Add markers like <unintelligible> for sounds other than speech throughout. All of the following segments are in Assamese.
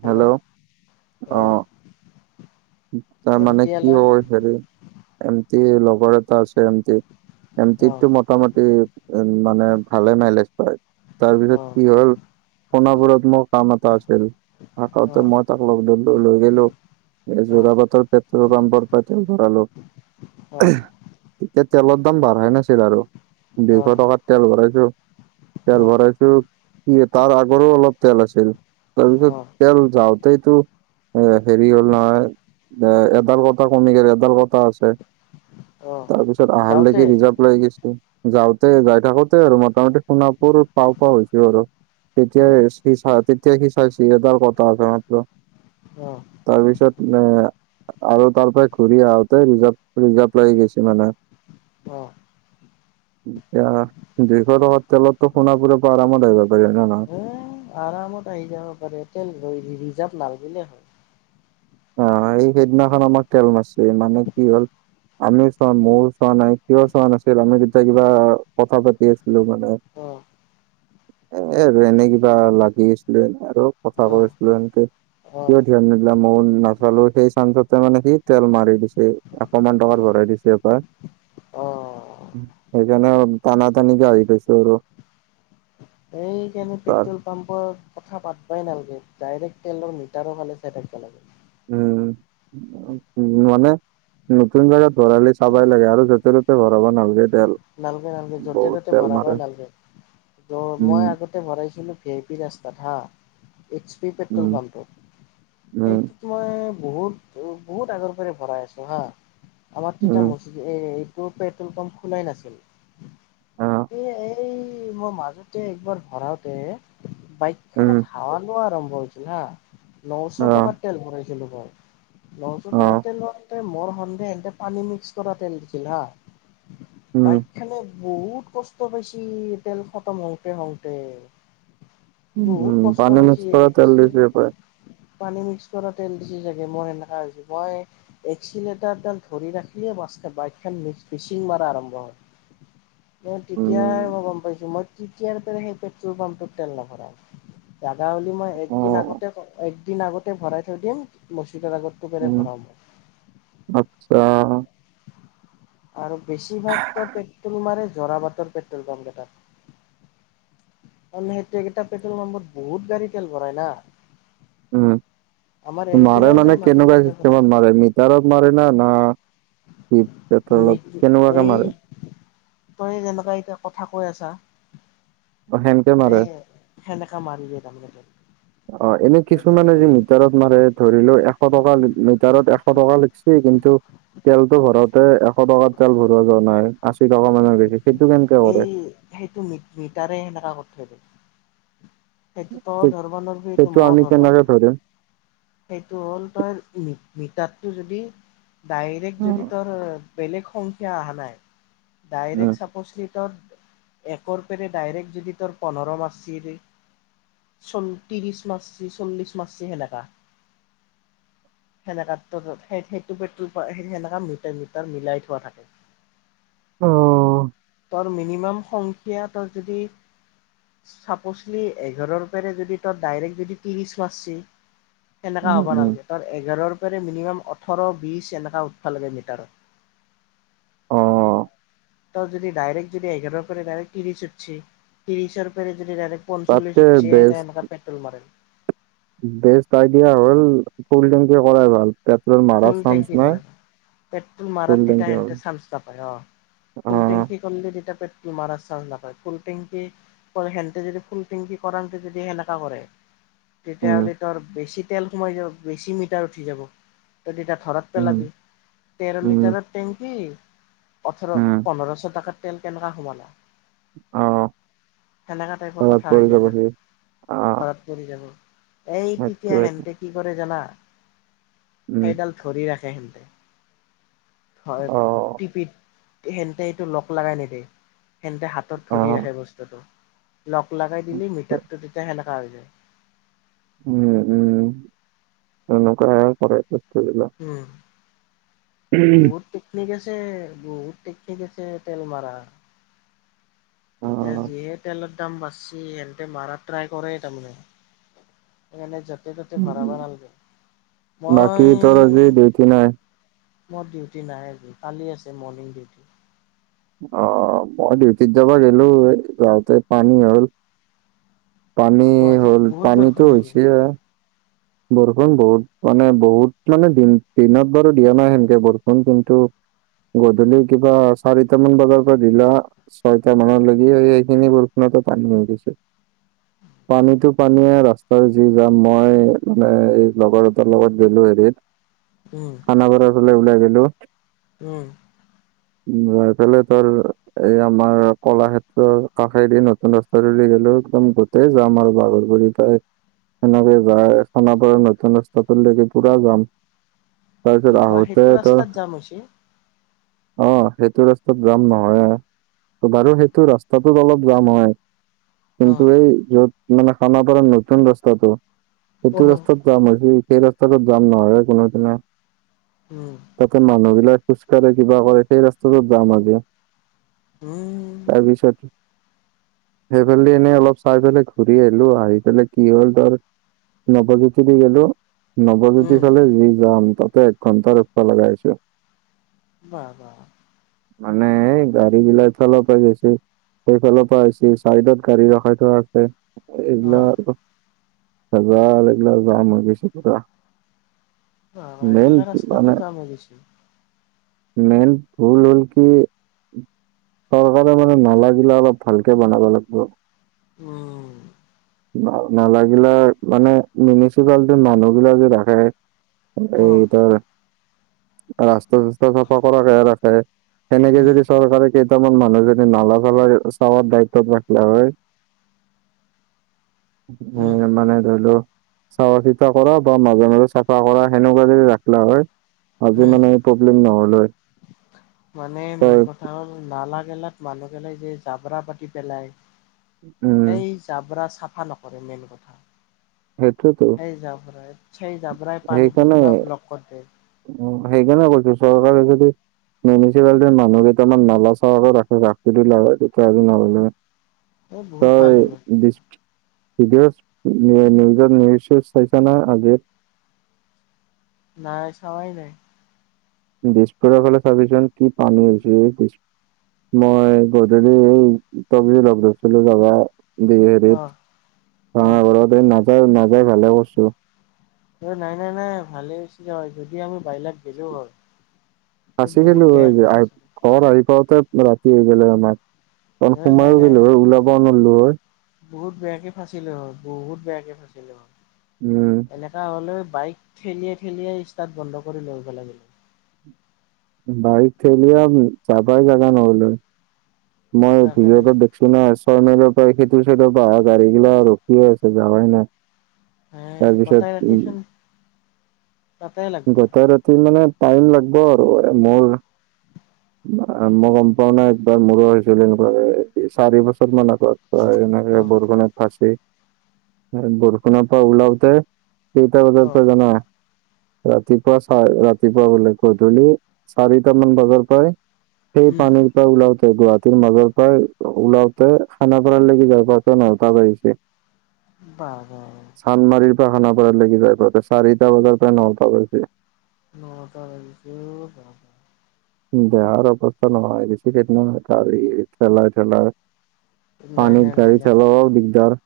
হেল্ল', অ'। তই মানে কি হ হেৰি, এমতি লগৰ এটা আছে। <unintelligible> অঁ এমটটো মোটামুটি উম, মানে ভালে মাইলেজ পাই। তাৰপিছত অঁ কি হ'ল, সোণাপুৰত মোৰ কাম এটা আছিল, আহোতে অঁ মই তাক লগ ধৰলো লৈ গ'লো। এই অঁ যোৰা পাটৰ পেট্ৰল পাম্পৰ পাৰা তেল ভৰাল। অঁ তেতিয়া তেলৰ দাম বাঢ়াই নাছিল আৰু, দুশ অঁ টকাত তেল ভৰাইছো। তেল অঁ ভৰাইছো। কি তাৰ আগৰো অলপ তেল আছিল, তাৰপিছত অঁ তেল যাওঁতেইতো এ হেৰি হ'ল নহয় এ এডাল কথা কমি গেলে এডাল কথা আছে। অঁ তাৰপিছত আহাৰ যাওঁতে লগি নিজক। যাওঁতে যাই থাকোতে আৰু মোটামুটি সোণাপুৰত পাৰ্কো হৈছো আৰু। তেতিয়া অঁ সি চাই তেতিয়া সি চাইি এডাৰ কথা আছে মাত্ৰ। উম। তাৰপিছত মানে। আৰু তাৰ পৰা ঘূৰি আহোতে ৰিজাৰ্ভ লৈ গৈছে মানে অ অ দুশ টকাত তেলত সোণাপোৰে পৰা আৰামত আহিব পাৰী হয়নে নহয় এ আৰামত আহি যাব পাৰে তেল ৰিজাৰ্ভ নাগিলে হয়। অ এই সেইদিনাখন আমাক তেল নাছিল মানে কি হ'ল। আমিও চোৱা মোৰো চোৱা নাই কিয় চোৱা নাছিল আমি তেতিয়া কিবা কথা পাতি আছিলো মানে। অ'। এ আৰু এনে কিবা লাগি আছিলো এনে আৰু কথা অঁ কৈছিলো এনেকে অঁ ধ্যান নিদিলা মইও নিদিলোঁ নাচালো সেই চানঞ্চতে মানে সি তেল মাৰি দিছে অকমান টকাত ভৰাই দিছে এপ অহ সেইকাৰনে তানা তানিকে আহি পাইছো আৰু এইযে আমাৰ তাৰ পেটতো পাম্পৰ কথা পাতবই নালাগে ডাইৰেক্ট তেলৰ মিটাৰৰ ফালে চাই থাকিব লাগে উম মানে নতুন জাগাত ভৰালে চাবাই লাগে আৰু য'তে ত'তে ভৰাব নালাগে তেল নালকে নালকে য'তে বহুত ত'তে তেল ভৰা মাৰে বাই নালকে মই উম আগত তেল ভৰাইছিলো ভি আই পি ৰাস্তাত হা এইচ পি পেট্ৰল উম উম পাম্পত মই বহুত বহুত আগৰ পৰে ভৰাই আছো হা আমাৰ উম এইটো পেট্ৰল পাম্প খোলাই নাছিল আহ এই এই মই মাজতে একবাৰ ভৰাওঁতে উম বাইকখেনত হাৱা আৰম্ভ হৈছিল হা নশ আহ টকাৰ তেল ভৰাইছিলো মই নশ টকা আহ তেলৰ এতে মোৰ সেন্দেহ এতে পানী মিক্স কৰা তেল দিছিল হা উম বাইক খানে বহুত কষ্ট হৈছিল তেল খতম হওঁতে হওঁতে। উম, বহুত কষ্ট পানী মিক্স কৰা তেল পাইছে। দিছে পায়। পানী মিক্স কৰা তেল দিছে চাগে মই সেনেকা হৈছিল মই এক্সিলেতাৰ ডাল ধৰি ৰাখিলে বাইকখন চিং মাৰা আৰম্ভ হয়। ম তেতিয়াই উম, মই গম পাইছো মই তেতিয়াৰ পৰা সেই পেট্ৰল পাম্পটোত তেল নভৰাও। লাগা হলে মই একদিন অ', আগতে একদিন আগতে ভৰাই থৈ দিম মছিদৰ আগত উম আচ্ছা আৰু বেছিভাগো পেট্ৰল মাৰে জৰা বাটৰ পেট্ৰল পাম্প গে তাত সেইটো কেইটা পেট্ৰল পাম্পত বহুত গাড়ী তেল ভৰাই না। উম আমাৰ মাৰে এৰেপেৰাও মানে যায় মানুহ কেনেকুৱা তাতে ভৰাই। চিষ্টেমত মাৰে মিটাৰত মাৰে না সেই পেট্ৰলত কেনেকুৱাকে এই মাৰে তই যেনেকুৱা এতিয়া কথা কৈ আছা অ', সেনকে মাৰে এই সেনেকা মাৰ দিয়ে তাৰমানে অ এনে তই কিছুমানে যে যদি মিটাৰত মাৰে ধৰি লও এশ টকা লিটাৰত এশ টকা লেখছে কিন্তু তেলতো ভৰাতে এশ টকা তেল ভৰোৱা যোৱা নাই আশী টকা মানৰ গেষি এই সেইটো মি মিটাৰে সেনেকা কৰি থৈ দিয়ে। এইটো তইয়ো সেই- ধৰ্বা নৰা এইটো সেইটো মইয়ো আমি ধৰ্বা কেনেকে নৰু ধৰিম? সেইটো হ'ল তই মিটাৰটো যদি ডাইৰেক্ট যদি উম, তোৰ বেলেগ সংখ্যা আহা নাই উম, ডাইৰেক্ট চাপ'জ ত একৰ পেৰে ডাইৰেক্ট যদি তোৰ পোন্ধৰ মাৰ্চি তোৰ চোন ত্ৰিছ মাৰিছে চল্লিছ মাৰিছে সেনেকা সেনেকা টোৰ সেই সেইটো পেট্ৰল সেনেকা মিটাৰ মিটাৰ মিলাই থোৱা থাকে। অঁ তৰ মিনিমাম সংখ্যাতৰ যদি চাপচলি এঘাৰৰ পৰাৰে যদি তই ডাইৰেক্টলি যদি তিৰিশ মাৰছি। সেনেকা উম, হ'ব উম, নালগে, তাৰ এঘাৰৰ পৰা মিনিমাম ওঠৰ বিশ এনেকা উঠবা লাগে মিটাৰত। অ', ত যদি ডাইৰেক্ট যদি এঘাৰৰ পৰা ডাইৰেকট ত্ৰিশ উঠছি ত্ৰিশৰ পেৰা যদি ডাইৰেক্ট তাতকে পঞ্চলিশ উঠছি বেচ তে সেনকা পেট্ৰল মাৰল বেষ্ট আইডিয়া হ'ল ফুলটেংকি কৰাই ভাল পেট্ৰল মাৰাৰ ফুল টেংকি চান্স নাই। কৰে পেট্ৰল ফুল মাৰাত তেতিয়া টেংকি হ'ল সেনতে চান্স নাপায় অ ফুল আহ টেংকী সিহঁতে তেতিয়া পেট্ৰ'ল মাৰা চান্স নাপায় ফুল টেঙ্কী ফৰ সেনতে যদি ফুল টেংকি কৰঙতে যদি সেনেকা কৰে। উম তেতিয়াহ'লে তৰ বেছি তেল সোমাই যাব বেছি মিটাৰ উঠি যাব। তই তিটা ধৰাত উম পেলাবি তেৰ উম লিটাৰৰ টেংকি অঠৰ উম পোন্ধৰশ টকাৰ তেল কেনেকা সোমালা? আহ সেনেকা টাইপৰ ভাড়াত কথা পৰি হৈ যায় যাব না সি আহ ধৰত পৰি যাব। এই তেতিয়া সেইটোৱেটো হেনতে কি কৰে জানা? উম সেইডাল ধৰি ৰাখে সেনতে ঘয় আহ টিপিত সেহতে এইটো লগ লগাই নিদে সেন্তে হাতত ধৰি আহ ৰাখে বস্তুটো। লগ লগাই দিলি মিটাৰটো তেতিয়া সেনেকা হৈ যায়। উম উম সেনকাহে কৰে। বস্তুবিলাক উম বহুত টোক টেকনিক আছে, বহুত টেকনিক আছে তেল মাৰা। এতিয়া আহ যিহে তেলৰ দাম বাঢ়ছি সেহতে মৰা ট্ৰাই কৰে তাৰমানে। সেইকাৰণে য'তে ত'তে ভৰাব নালাগে। বাকী তোৰ আজি মই ডিউটি নাই মোৰ ডিউটি নাই আজি কালি আছে মৰ্ণিং ডিউটি। অ মই ডিউটিত যাবা গেলো যাওঁতে পানী হ'ল। পানী গুৱাহাটীত হ'ল বহুত পানীটো বৰষুণ হৈ নেকি? হৈছে এ বৰষুণ বহুত, মানে বহুত মানে দিন দিনত বাৰু দিয়া নাই সেনেকে বৰষুণ দিনটো গধূলি কিবা চাৰিটামান বজাৰ পৰা দিলা। ছয়টা মানৰ লকে সেই সেইখিনি বৰষুণতো পানী হৈ গৈছে। পানীটো পানীয়ে ৰাস্তা যি যাম মই মানে এই লগৰ এটাৰ লগত গেলো হেৰিত উম। খানপাৰাৰ ফালে ওলায় গেলো। উম। <inaudible> যায় ফেললে তাৰ এই আমাৰ কলাক্ষেত্ৰৰ কাষেদি নতুন ৰা চৰিআলি গলো, একদম গোটেই যাম আৰু বাগৰব পাই সেনেকে যায় সোনাপুৰৰ নতুন ৰাস্তালৈকে নতুন পুৰা যাম। কি তাৰপাছত কোৱা আহোতে সেইটো ত ৰাস্তাত যাম হৈছে অঁ সেইটো ৰাস্তাত যাম নহয় এ। ত বাৰু সেইটো ৰাস্তাটোত অলপ জাম হয়। কিন্তু অ', এই য'ত মানে খানাপাৰৰ নতুন ৰাস্তাটো সেইটো অহ। ৰাস্তাত জাম হৈছে, সেই ৰাস্তাটোত জাম নহয় কোনোদিনে। উম তাতে মানুহ বিিলাক খোজ কঢ় কিবা কৰে সেই ৰাস্তাটোত যাম আজি উম, তাৰপিছত সেইফালে এনেই অলপ চাই পেলাই ঘূৰি আহিলো আহি পেলাই কি হ'ল তোৰ নৱজ্যোতি দি গলো নৱজ্যোতি উম, ফালে যি যাম তাতে এক ঘন্টা ৰখা লগা হৈছে বাহ বাহ মানে এই গাড়ী বিলাক ফল পৰা গৈছ সেইফালৰ পৰা চাইডত গাড়ী ৰখাই থোৱা আছে অ'। এইবিলাক আৰু য লিলা যাম মাগিছা ইগেলা মানে ৰাস্তাটো যাম অবশ্য মেইন ভুল হ'ল কি চৰকাৰে মানে নালা গিলা অলপ ভালকে বনাব লাগিব উম নালাগিলে মানে মিউনিচিপালিটিৰ মানুহ বিিলাক যে দেখাই এই অ', ত ৰাস্তা চস্তা চাফা কৰাকে ৰাখে সেনেকে উম, যদি চৰকাৰে কেইটামান মানুহজননে নালা চালাৰ চাৱাৰ দায়িত্বত ৰাখিলে হয় উম, উ মনেদলো চোৱা চিতা কৰা বা মাজে মাজে চাফা কৰা সেনেকুৱা যদি ৰাখিলা হয় আজি উম। মানে প্ৰব্লেম নহলহৈ মানে মেইন কথা হ'ল নালা গেলাত মানুহ গেলাই যে জাবৰা পাতি পেলাই উম সেই জাবৰা চাফা নকৰে মেইন কথা সেইটোৱেতো সেই যাব জাবৰাই পানীটো পুৰা ব্লক কৰা দিয়ে উম সেইকাৰনে কৈছো চৰকাৰে যদি মিউনিচিপালিটিৰ মানুহ কেইটামান নলা চকো ৰাখে ৰাখে তেতিয়া নহলে এই তো বহুত ভাল হ'ল। <unintelligible> নিউজত নিউচ চাইছা না আজিৰ নাই চাৱাই নাই দিছপুৰৰ ফালে চাবিচোন কি পানী হৈছে মই গধূলি এই তব লগ ধৰিছিলো যাবা দি হেৰিত অ', অ', ভাঙাঘৰতে ন নাযাই ভালে কৰছো অ নাই নাই নাই ভালে হৈছে হয় যদি আমি বাইলত গেলো হয় এই ফাচি বহুত গেলো হৈ বেয়াকে ফাঁচিলো ঘৰ আহি পাওতে ৰাতি হৈ গলে আমাক কাৰণ এ সোমাব নাই নাই নোৱাৰিলো হয় ওলাব নোৱাৰলো হয় বহুত বেয়াকে ফাঁচিলো হ বহুত বেয়াকে ফাঁচিলো হয় উম এনেকুৱা হ'লেও বাইক ঠেলিয়াই ঠেলিয়াই ষ্টাৰ্ট বন্ধ কৰি লৈ আহিব লাগে বাইক থেলি আৰু যাবাই জাগা নহলে মই তাকেতো ভিডিঅ' দেখি চু না ছয় মাইলৰ পৰা সেইটো সেইটো পৰা গাড়ী গিলা ৰখিয়ে আছে যাবাই নাই এ তাৰপিছত গটাই উম ৰাতিচোন তাতেই লাগব গোটেই ৰাতি মানে টাইম লাগব আৰু মোৰ মই গম পাও নাই একবাৰ মোৰো হৈছিল এনেকুৱা চাৰি বছৰ মান আগত এনেকে অ', বৰষূুণত ফাঁচি বৰষুনৰ পৰা ওলাতে কেইটা বজাৰ অ', পৰা জানা ৰাতিপুৱা চা ৰাতিপুৱা বোলে গধূলি চাৰিটা মান বজাৰ পৰাই সেই উম, পানীৰ পৰা ওলওতে গুৱা। হাতীৰ মাজৰ পৰা ওলাওতে, খানাপাৰাৰ লৈকে যোৱাতে নতা বাজিছে। <unintelligible> চান্মাৰীৰ পৰা, খানাপাৰালৈকে যায়, তাতে চাৰিটা বজাৰ পৰা নটা বাজিছে। ন তাৰিখেও দেহাৰ অৱস্থা নহা হৈ গৈছে, কেইদিনমান কালি খেলাই থেলাই- নাই পানীত নাই নাই গাড়ী নাই চলোৱাৰ দিগদাৰ।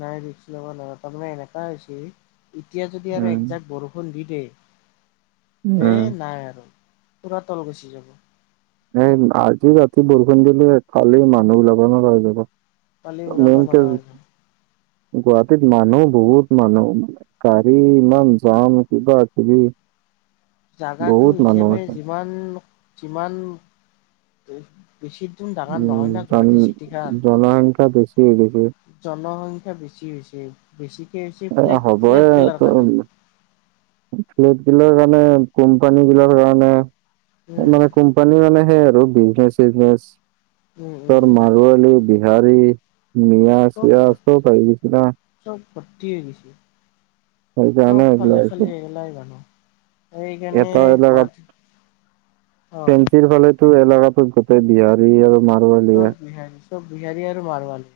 নাই ৰিক্স লবা নৰা তাৰমানে এনেকা হৈ হৈছে, এতিয়া যদি আৰু উম একজাক্ট বৰষুণ- খুন্দি দেই, উম এই নাই আৰু পুৰা তল গুচি যাব এ আজি ৰাতি বৰষুণ দিলে, খালি মানুহ বিলাকৰো ওলাব নোৱাৰা হৈ যাব- পানী ওলাব মেইনকে নৰা হৈ যায়- গুৱাহাটীত মানুহ বহুত মানুহ। গাড়ী ইমান যাম, কিবা কিবি জোগাটো বহুত মানুহ হিচাপে, আছে যিমান যিমান বেছি দূৰ ডাঙৰ নহয় উম', না জন গুৱাহাটী জনসংখ্যা বেছি হৈ গৈছে। জনসংখ্য্ বেছি হৈছে, বেছিকে হৈছে এ ফ্লেগ হ'বই ফ্লেগ গেলাৰ কাৰণে। ফ্লেট গিলৰ কাৰণে, কোম্পানী গিলাৰ কাৰণে উম মানে কোম্পানী মানে সেই আৰু, বিজনেচ চিজনেচ উম উম তৰ উম মাৰুৱলী, বিহাৰী, মিয়া, চব চিয়া চব আহি গৈছে না চব ভৰ্তি হৈ গৈছে, সেইকাৰণে চব এইগিলা ফালে আহিছে। এগেলাই জানো। এইখনে এটা এলেকাত গুৱাহাটী অ' ফেঞ্চিৰ ফালেতো এলাৰৰাটো গোটেই বিহাত আৰু মাৰোৱাৰী চব বিহাৰী, চব বিহাৰী আৰু মাৰোৱাৰী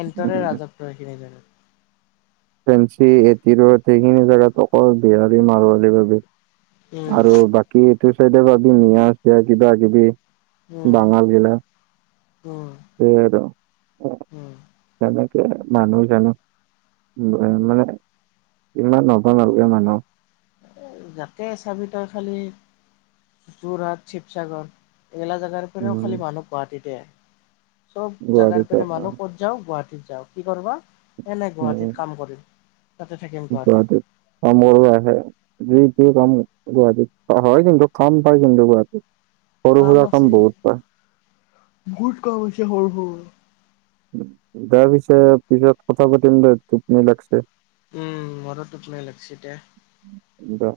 হেলটৰে ৰাজত্ব সখিনি জেগা। ফেঞ্চি এট সেইখিনি জোগাত অকল বিহাৰী, মাৰোৱালীৰ বাবে উম আৰু বাকী এইটো চাইড ভাবি মিয়া, চিয়া, কিবা কিবি উম বাঙাল বিলা উম সেই উম তেনেকে মানুহ জানো এ মানে, ইমান নবাম আৰু এই মানুহ। যাতে চাবিত খালী, যোৰহাট শিৱসাগৰ গেলা জেগাৰ পৰােৰেও উম খালি মানুহ, গুৱাহাটীতে চব জেগাৰ গুৱাহাটীত পেৰে মানুহ ক যাওঁ গুৱাহাটীত যাওঁ, কি কৰিবা এনে উম গুৱাহাটীত কাম কৰিম, তাতে থাকিম গুৱাহাটীত। অ', মোৰ আহে দুই কম গুৱাহাটীত, হয় কিন্তু কাম পায় কিন্তু গুৱাহাটীত। সৰু কাম সুৰা আছিল, বহুত পায় বহুত কাম হৈছে সৰু সৰু দেয়া পিছে পিছত কথা পাতিম দে, টোপনি লাগিছে। উম, মোৰো টোপনি লাগছে দে। দে।